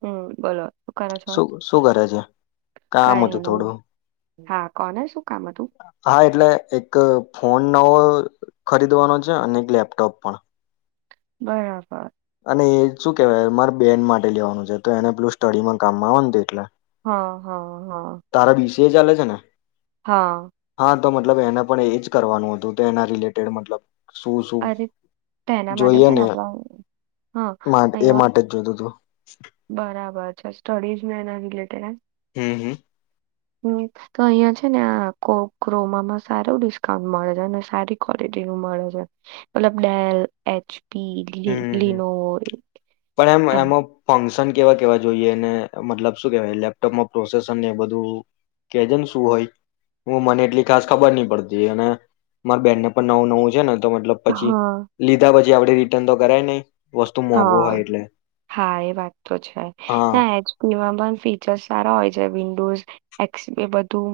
હમ બોલો. કરો છો શું શું કરે છે. કઈ નહી હા કોને શું. કામ હતું હા એટલે. એક ફોન નવો ખરીદવાનો છે. અને એક લેપટોપ પણ. બરાબર‌. અને એ શું કેવાય મારે બેન માટે લેવાનું છે તો એને પેલું સ્ટડીમાં કામમાં આવે એટલે. હા, હા. હા તારા વીસ. જે ચાલે છે. હા. હા તો મતલબ એને પણ એજ કરવાનું હતું તો એના રિલેટેડ મતલબ. શું શું અરે તો એના માટે છે ને આપડા હા. એ માટે જ જોતું હતું [unintelligible] હમ્મ હમ્મ. હમ્મ તો અહિયાં છે ને આ કો ક્રોમામાં સારું ડિસ્કાઉન્ટ મળે છે અને સારી ક્વલિટી નું મળે છે મતલબ ડેલ એચ. પી [unintelligible] [unintelligible] ફક્શન કેવા કેવા જોઈએ ને મતલબ શું કેહેવાય લેપટોપમાં પ્રોસેસર ને એ બધું કેજ ને શું હોય હું મને એટલી ખાસ ખબર નહી પડતી અને મારી બેનને પણ નવું નવું છે ને. મતલબ પછી હા લીધા પછી લીદા આપડે રિટર્ન તો કરાય નહી. વસ્તુ મોંઘું હા હોય એટલે હા એ વાત તો છે. હા એચપીમાં પણ ફીચર્સ સારા હોય છે વિન્ડોઝ એક્સ એ બધું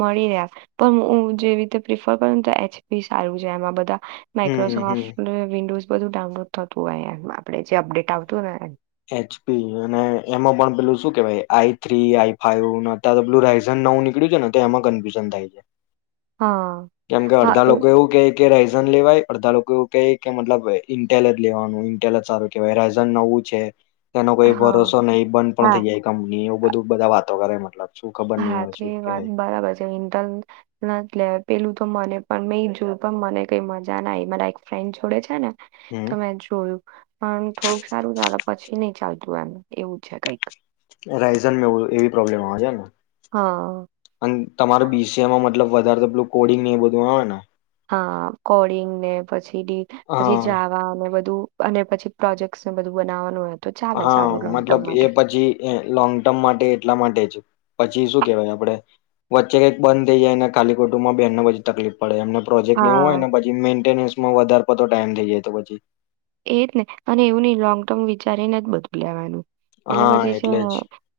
મળી રે પણ હું જેવી રીતે પ્રિફર કર તો એચપી સારું છે એમાં બધા હમ હમ માઇક્રોસોફ્ટને વિન્ડોઝ બધું ડાઉનલોડ થતું હોય એમ. આપડે જે અપડેટ આવતું હોય એચપી અને એમાં પણ પેલું શું કેહેવાય I three I five one અતા પેલું રાયઝન નવું નીકળ્યું છે ને તો એમાં કન્ફ્યુઝન થાય હા કેમ કે હા અડધા એ- લોકો એવું કેય કે રહી લેવાય અડધા લોકો એવું કેય કે મતલબ ઇન્ટલ જ લેવાનું ઇન્ટેલ જ સારું કેહેવાય રાયઝન નવું છે. એનો કોઈ હા ભરોસો નહી બંધ પણ હા થઇ જાય કંપની અ- બધું બધા વાતો કરે મતલબ શું ખબર નહી હા હોય તો શું એ વાત કેવાય બરાબર છે ઇન્ટલ ના જ લેવાય. પેલું તો મને પણ મેં જોયું પણ મને કઈ મજા ના આયી મારા એક ફ્રેન્ડ જોડે છે ને હમ તો મેં જોયું પણ થોડુંક પછી નહી ચાલતું એમ એવું છે કઈક. રાઇઝનમાં એવું એવી પ્રોબ્લેમ આવે છે ને. હા અન તમાર બીસીઆઈ મતલબ વધારે તો પેલું કોડિંગ ને એ બધું આવે ને? હા કોડિંગ ને પછી ડી પછી હા જાવા અને બધું અને પછી પ્રોજેક્ટસ ને બધું બનાવાનું હા મતલબ એ પછી લોંગ ટર્મ માટે એટલા માટે જ પછી શું કેહેવાય આપડે વચ્ચે કઈક બંધ થઈ જાયને ખાલી ખોટું માં બેનને પછી તકલીફ પડે એમને પ્રોજેક્ટને એવું હા હોયને પછી મેન્ટેનસ માં વધારે પડતો ટાઈમ થઈ જાય તો પછી એજ ને અને એવું નહી લોંગ ટર્મ વિચારીને જ બધું લેવાનું. એટલે હા પછી શું જ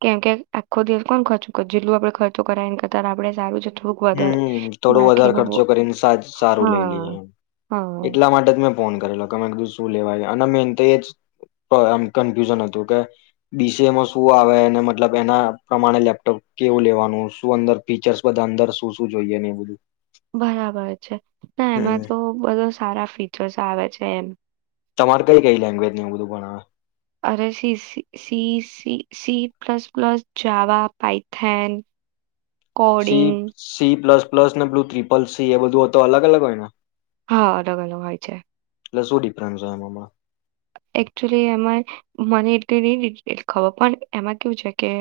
કેમકે આખો દિવસ કોણ જેટલી વાર તો કરાય એના કરતાં તો આપડે સારું છે. થોડુંક વધારે હમ્મ‌ થોડો વધારે નાખીને વો- ખર્ચો કરીને સારું લઈ લઈએ. હા હા એટલા માટે જ મેં ફોન કરેલો કીધું શું લેવાય અને મેન તો જ કન્ફ્યુઝન હતું કે બીસીઆઈમાં શું આવે મતલબ એના પ્રમાણે લેપટોપ કેવું લેવાનું શું અંદર ફીચર્સ બધા અંદર શું શું જોઈએ ને એ બધું. બરાબર છે ના હમ એમાં તો બધો સારા ફીચર્સ આવે છે. છે એમ. તમારે કઈ કઈ લેંગ્વેજ એ બધું ભણાવે? અરે C C plus plus Java Python. C coding C plus plus ને બ્લુ ત્રિપલ સી એ બધું હો તો અગ અલગ હોય ને! હા અલગ અલગ હોય છે. એટલે શું ડિફ્રેન્સ હોય એમા એકચુલી એમાં મને એટલી નહી ડિટેલ ખબર પણ એમાં કેવું છે કે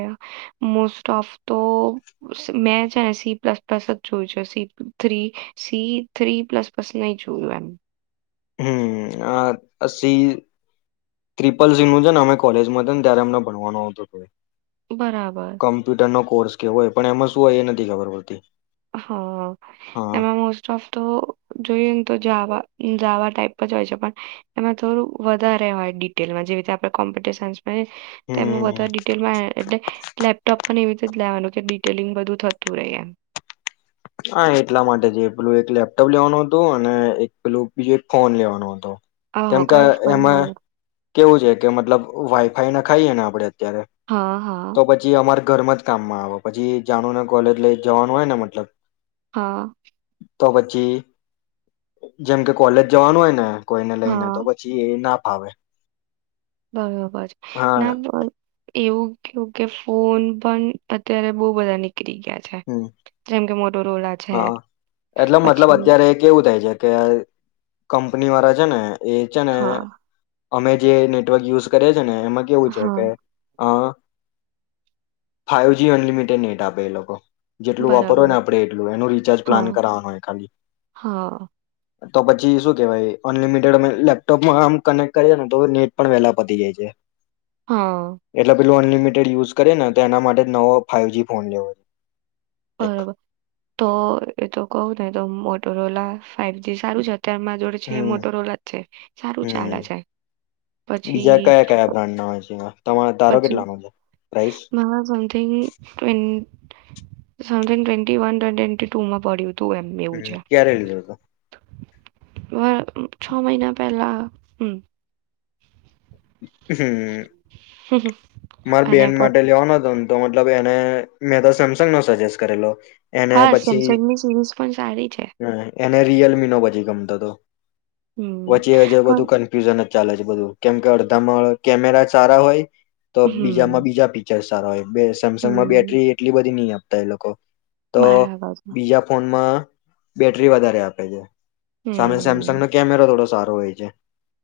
મોસ્ટ ઓફ તો મેં છે ને સી પ્લસ પ્લસ જ જોયું છે C C three plus plus નહી જોયું એમ. હમ્મ આ સી ટ્રિપલ સી નું છે ને અમે કોલેજમાં છે ને ત્યારે અમને ભણવાનું આવતો હતું એમ બરાબર કોમ્પ્યુટરનો કોર્સ કે હોય પણ એમાં શું હોય એ નથી ખબર પડતી. હ હા એમાં મોસ્ટ ઓફ તો જોઈએને તો જાવા જાવા ટાઈપ જ હોય છે. પણ એમાં થોડું વધારે હોય ડિટેલમાં જેવી રીતે આપણે કોમ્પ્યુટર સાયન્સમાં અને તેમાં હમ વધારે ડિટેલમાં એટલે લેપટોપ પણ એવી રીતે જ લેવાનું કે ડિટેલિંગ બધું થતું રહે એમ. હા એટલા માટે જે પેલું એક લેપટોપ લેવાનું હતું અને એક પેલું બીજો એક ફોન લેવાનો હતો. આહો કેમ કે કયો ફોન એમાં આવે કેવું છે કે મતલબ વાઈફાઈ નખાઈએ ને આપડે અત્યારે હા તો હા પછી અમાર ઘરમાં જ કામમાં આવે પછી જાનુ ને કોલેજ લઈ જવાનું હોય ને મતલબ હા. તો પછી જેમ કે કોલેજ જવાનું હોય ને કોઈને લઈને તો હા પછી એ ના ફાવે. બરોબર છે હા નામ એવું કેવું કે ફોન પણ અત્યારે બઉ બધા નીકળ નિકળી ગયા છે હમ જેમ કે મો હા એટલે મતલબ અત્યારે એક કેવું થાય છે કે કંપની વાળા છે ને એ છે ને હા અમે જે નેટવર્ક યુઝ કરએ ને એમાં કેવું છે હા કે અ ફાઈવ જ અનલિમિટેડ નેટ આપે એ લોકો. જેટલું વાપરો હોય બરાબર ને આપડે. એનું રિચાર્જ પ્લાન હા કરવાનું હોય ખાલી. હા તો પછી શું કેવાય અનલિમિટેડ અમે લેપટોપમાં આમ કનેક્ટ કરીએ ને તો નેટ પણ વેલા પતી જાય છે. હા. એટલે અનલિમિટેડ યુઝ કરેને તો એના માટે જ નવો ફાઈવ જી ફોન લેવો. એક બરોબર. તો એ તો કઉ ને તો મોટરો ઓલા ફાઈવજી સારું છે. તે માર જોડે છે. એ હમ મોટોરોલા જ છે. સારું ચાલે હમ છે. બીજા પછી કયા કયા બ્રાન્ડ ના હોય છે તમા તારો પછી કેટલાનો છે price [unintelligible] something something twenty one ટ ટ્વેન્ટી ટુ માં પડ્યું. હતું એમ એવું હમ છે ક્યારે લીધો તો? [unintelligible] છ મહિના પહેલા હમ હમ માર અને બેન માટે પછી લેવાનો હતો તો મતલબ એને મેં તો સેમસંગનો સજેસ્ટ કરેલો એને હા પછી સેમસંગની સિરીઝ પણ સારી છે. એને રિયલમીનો પછી ગમતો તો. હમ વચ્ચે હજ બધું પણ કન્ફ્યુઝન હ ચાલે છે. બધું કેમ કે તમળ કેમેરા સારા હોય તો બીજામાં હમ બીજા પીચર્સ તારોય બે સેમસંગમાં હમ બેટરી એટલી બધી નહી આપ તા એ લોકો તો બરાબર છે બીજા ફોનમાં બેટરી વધારે આપે છે. સામે હમ સેમસંગનો કેમેરો થોડો સારો હોય છે.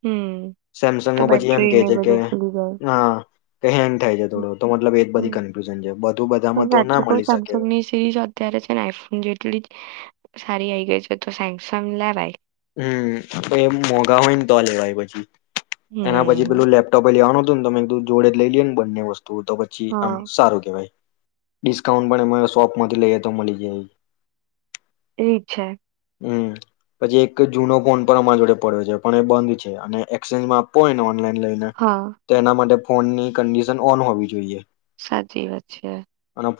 હમ તો સેમસંગમાં પછી એમ બેટરી કે ને છે કે બધું ફૂલી જાય ના હેંગ થાય છે થોડો તો મતલબ એ જ બધી હમ કન્ફ્યુઝન છે. બધું પણ બધામાં તો ના સાચું કવ મળી શકે. સેમસંગની સિરીઝ અત્યારે છે ને આઈફોન જેટલી જ સારી આઈ ગઈ છે. તો સેંગસંગ લેવાય. હમ તો એ મોંઘા હોયને તો લેવાય પછી એના પછી હમ પેલું લેપટોપય લેવાનું [unintelligible] મેં કીધું જોડે જ લઈ લીએન બંને વસ્તુ તો તો પછી આમ હા સારું કેવાય. ડિસ્કાઉન્ટ પણ એમાં શોપમાંથી લઈએ તો મલી જાય. એ છે. હમ! પછી એક જુનો ફોન પણ અમારી જોડે પડ્યો છે, પણ એ બંધ છે. અને એક્સચેન્જમાં આપવો હોય ને ઓનલાઈન લઈ ને હા તો એના માટે ફોનની કન્ડિશન ઓન હોવી જોઈએ. સાચી વાત છે.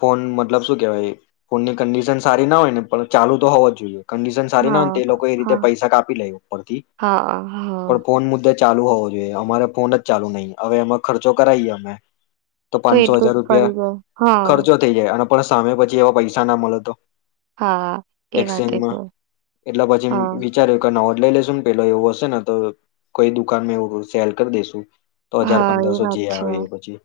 ફોન મતલબ શું કેવાય ફોનની કંડિશન સારી ના હોયને, પણ ચાલુ તો હોવો જ જોઈએ. કન્ડિશન સારી ના હોય ને હા તો એ લોકો એ રી હા હા હા ચાલુ હોવો જોઈએ, અમારે ફોન જ ચાલુ નહી અવે એમાં ખર્ચો કરાઈએ અમે. તો પાંનસો એટલું હજાર જ પડી રૂપિયા જાય હા ખર્ચો થઈ જાય અને પણ સામે પછી એવા પૈસા ના મલે તો? હા! એ વાતે એક્સચેન્જમાં હો એટલે પછી વિચાર્યું કે નવો જ લઈ લેશું ને, પેલો એવું હશે ને તો કોઇ દુકાનમાં એવું સેલ કરી દેસુ. તો હજાર હા એ પંદરસો વાત જે છે આવે એ પછી.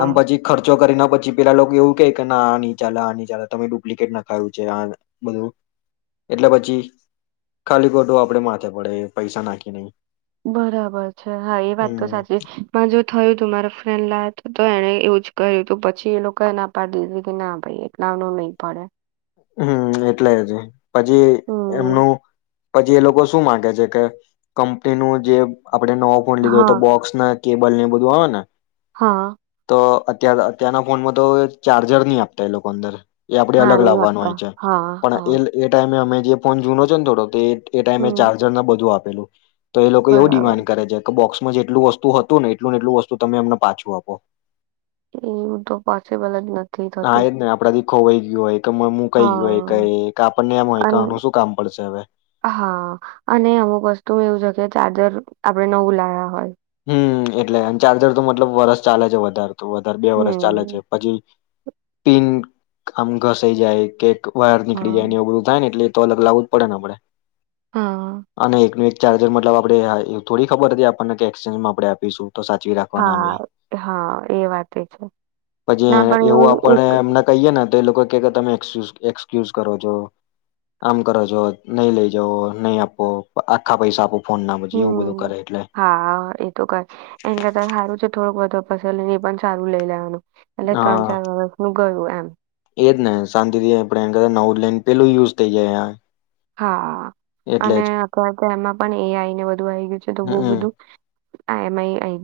આમ પછી ખર્ચ [unintelligible] કરી ના પછી પેલા લોકો એવું કે ના આની ચાલે આની ચાલે, તમે ડુપ્લિકેટ નખાયું છે, આ બધું. એટલે પછી ખાલી [unintelligible] આપડે માથે પડે પૈસા નાખી [unintelligible] બરાબર છે, હા! એ વાત તો સાચી પણ જો થયું તું મારા ફ્રેન્ડ લાય તો એણે એવુ જ કર્યું તો પછી એ લોકો એ ના પાડી દીધી કે ના ભાઈ એટલા નો નહી પડે. હમ એટલે જ. પછી હમ એમનું? પછી એ લોકો શું માંગે છે, કે કંપનીનું જે આપણે નવો ફોન લીધો એતો હા બોક્સ ને કેબલને એ બધું [unintelligible] ને હા તો [unintelligible] અત્યારના ફોનમાં તો ચાર્જર ની આપતા એ લોકો અંદર. એ આપડે હા, અલગ લા નહીં હોય આપતા. છે. હા, પણ હા, એ લ એ ટા ને અમે જે ફોન જુનો છે, ને થોડો તે એ ટાઈમે હમ, ચાર્જર ને બધું આપે પેલુ તો એ લોકો એવું બરાબર. ડિમાન્ડ કરે છે, કે, બોક્સ જેટલું વસ્તુ હતું ને એટલું ને એટલું વસ્તુ તમે એમને પાછું આપો. એવું તો પોસીબલ જ નથી. હા થતું. એ જ નહી આપડા ખોવાઈ ગયયો હો. હું કઈ ગયોય હા, કઈ આપણને એમ હોય કે અન આનું શું કામ પડશે હવે. હા, અને અમુક વસ્તુ એવું છે કે ચાર્જર આપડણે નવું લાવ્યા હોય. હમ એટલે ચાર્જર તો મતલબ વરસ ચાલે છે, વધારે તો વધારે બે વરષ ચાલે છે, હમ, પછી. પિન આમ ઘસાઈ જાય કે વાયર નીકળી જાય હા, ને એવુ બધું થાય એટલે. તો અલગ લાવવું જ પડે ને આપડે. હા, અને એકનું. ચાર્જર, મતલબ આપડે થોડી ખબર હતી આપણને કે ચેન્જ આપણે આપીશું. તો સાચવી રાખવાના અમે હા. હા, એ વાત છે ના પણ એવું એક. તે લોકો કે તમે એજ એક્સક્યુઝ કરો છો, આમ કરો છો, નહી લઈ જવો, નહી આપો, આખા પૈસા આપો. ફોન ના પછી એવું બધું હમ, કરે એટલે. હા, એ તો કર એને કરતા સારું છે થોડુંક બધું. પલ એ પણ સારું લઈ લેવાનું. એટલે હા, વર્ષનું ગયું એમ. એજ ને શાંતિથી આપડે [unintelligible] નવ ન પેલું યુઝ થઈ જાય. હા એટલે અને જ અત તો એમાં પણ એઆઈ ને વધુ આવી ગયું છે તો બ હમ બધું. [unintelligible] આ.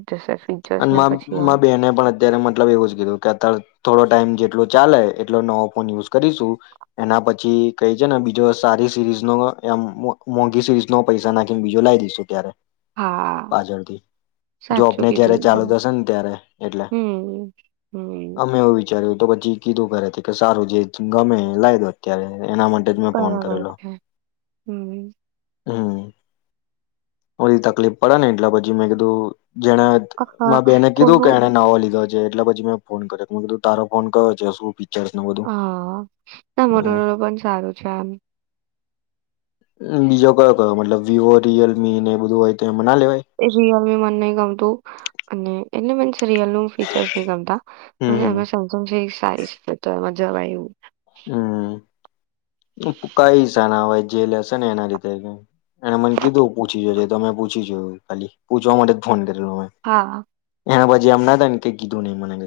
જશે ફીચર્સ અને ને મા પછી આમ માર બેને પણ અત્યારે મતલબ એવું જ કીધું કે અત્યારે થોડો ટાઈમ જેટલો ચાલે એટલો નવો ફોન યુઝ કરીશું, એના પછી કઈ છે ને બીજો સારી સીરીઝ નો મોંઘી સીરીઝ નો પૈસા નાખીને બીજો લાવ દઈશું ત્યારે. હા પાજળથી, જો આપને સાચું કીધું જ્યારે. ચાલુ એકદમ થશે ને ત્યારે એટલે, હમ હમ અમે એવું વિચાર્યું. તો પછી કીધું કરે કે, સારું જે ગમે લાઇ દો અત્યારે. એના માટે જ મેં ફોન બરાબર કરેલો. છે હમ હમ. બધી તકલીફ પડે ને એટલે પછી મેં કીધું જેણે હા મા બેને કીધું કે કોનું એને નવો લીધો. એટલે પછી મેં ફોન કર્યો, કીધું તારો ફોન કયો છે શું ફીચર્સ ને બધું હા, ના મોટરોલા પણ સારું છે એમ. બીજો કયો કયો મતલબ વિવો, રિયલમી ને એ બધું હોય. એમાં ના લેવાય એ રીયલી મન નહિ ગમતું અને. એટલે મીન્સ. રયલ ન ફીચર્સ ન હમ ગમતા હમ એ સેમસંગ સારી. જવાય એવું. હમ કઈ સાના હોય જે લેશે ને એના લીધે, એને મને કીધું પૂછી જે તમે પૂછી જો, ખાલી પૂછવા માટે જ ફોન કરેલો. હા. હ પછી એમ ના થય કે કિધું નહીં મને ગુ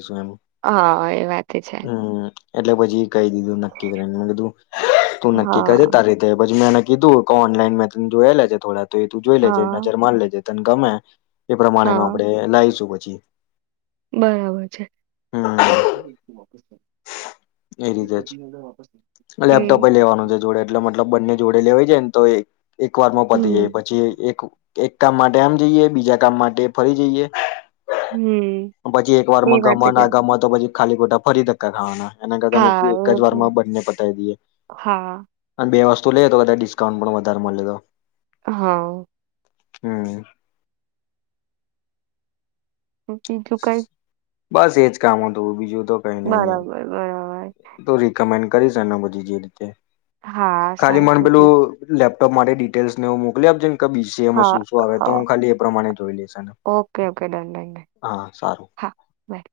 હા એ વાત છે. એટલે પછી ક દીધું નક્કી કરીને મેં કીધું. તું નક્કી કરજે હા તારી રીતે મે ન કીધું કે ઓનલાઈન મે ત જોયેલા છે થોડા. તો એ તું જોઈ લેજે હા નજર માન લેજે. તન ગમે એ પ્રમાણેનું હા આપડે લાવશું. જી. બરાબર છે. એ રીતે જ લેપટોપ એ લેવાનું છે જોડે એટલે મતલબ બંને જોડે લે. લેવાય જાયને તો એક. એક વાર પતી જાય હમ પછી એક. એક કામ માટે આમ જઈએ બીજા કામ માટે ફરી જઈએ. હમ પછી એક એ વારમાં વાત છે ગમા કે- ના ગમા તો પછી. ખાલી ખોટા ફરી ધક્કા ક ખાવાના. એના કરતા મેં હા કીધું એ એક જ ને. વારમાં બંને પતાવી દઇએ હા અને બે વસ્તુ. શું લઈએ તો વધારે ડિસ્કાઉન્ટ પણ વધારે મળે તો હા. હમ. બીજું કઈ? બસ એજ કામ હતું બીજું. બરાબર બરાબર [inaudible] કરીશ આના પછી જે તે. હા ખાલી સાચું મન પેલું કીધું લે. લેપટોપ માટે ડિટેલ્સનેુ એવુ મોકલી આપજ ને. બીસીઆઈમાં હા શું શું આવે તો હા હું ખાલી એ પ્રમાણે જોઈ લઈશ ને. Okay okay done done done હા સારું. હા બાય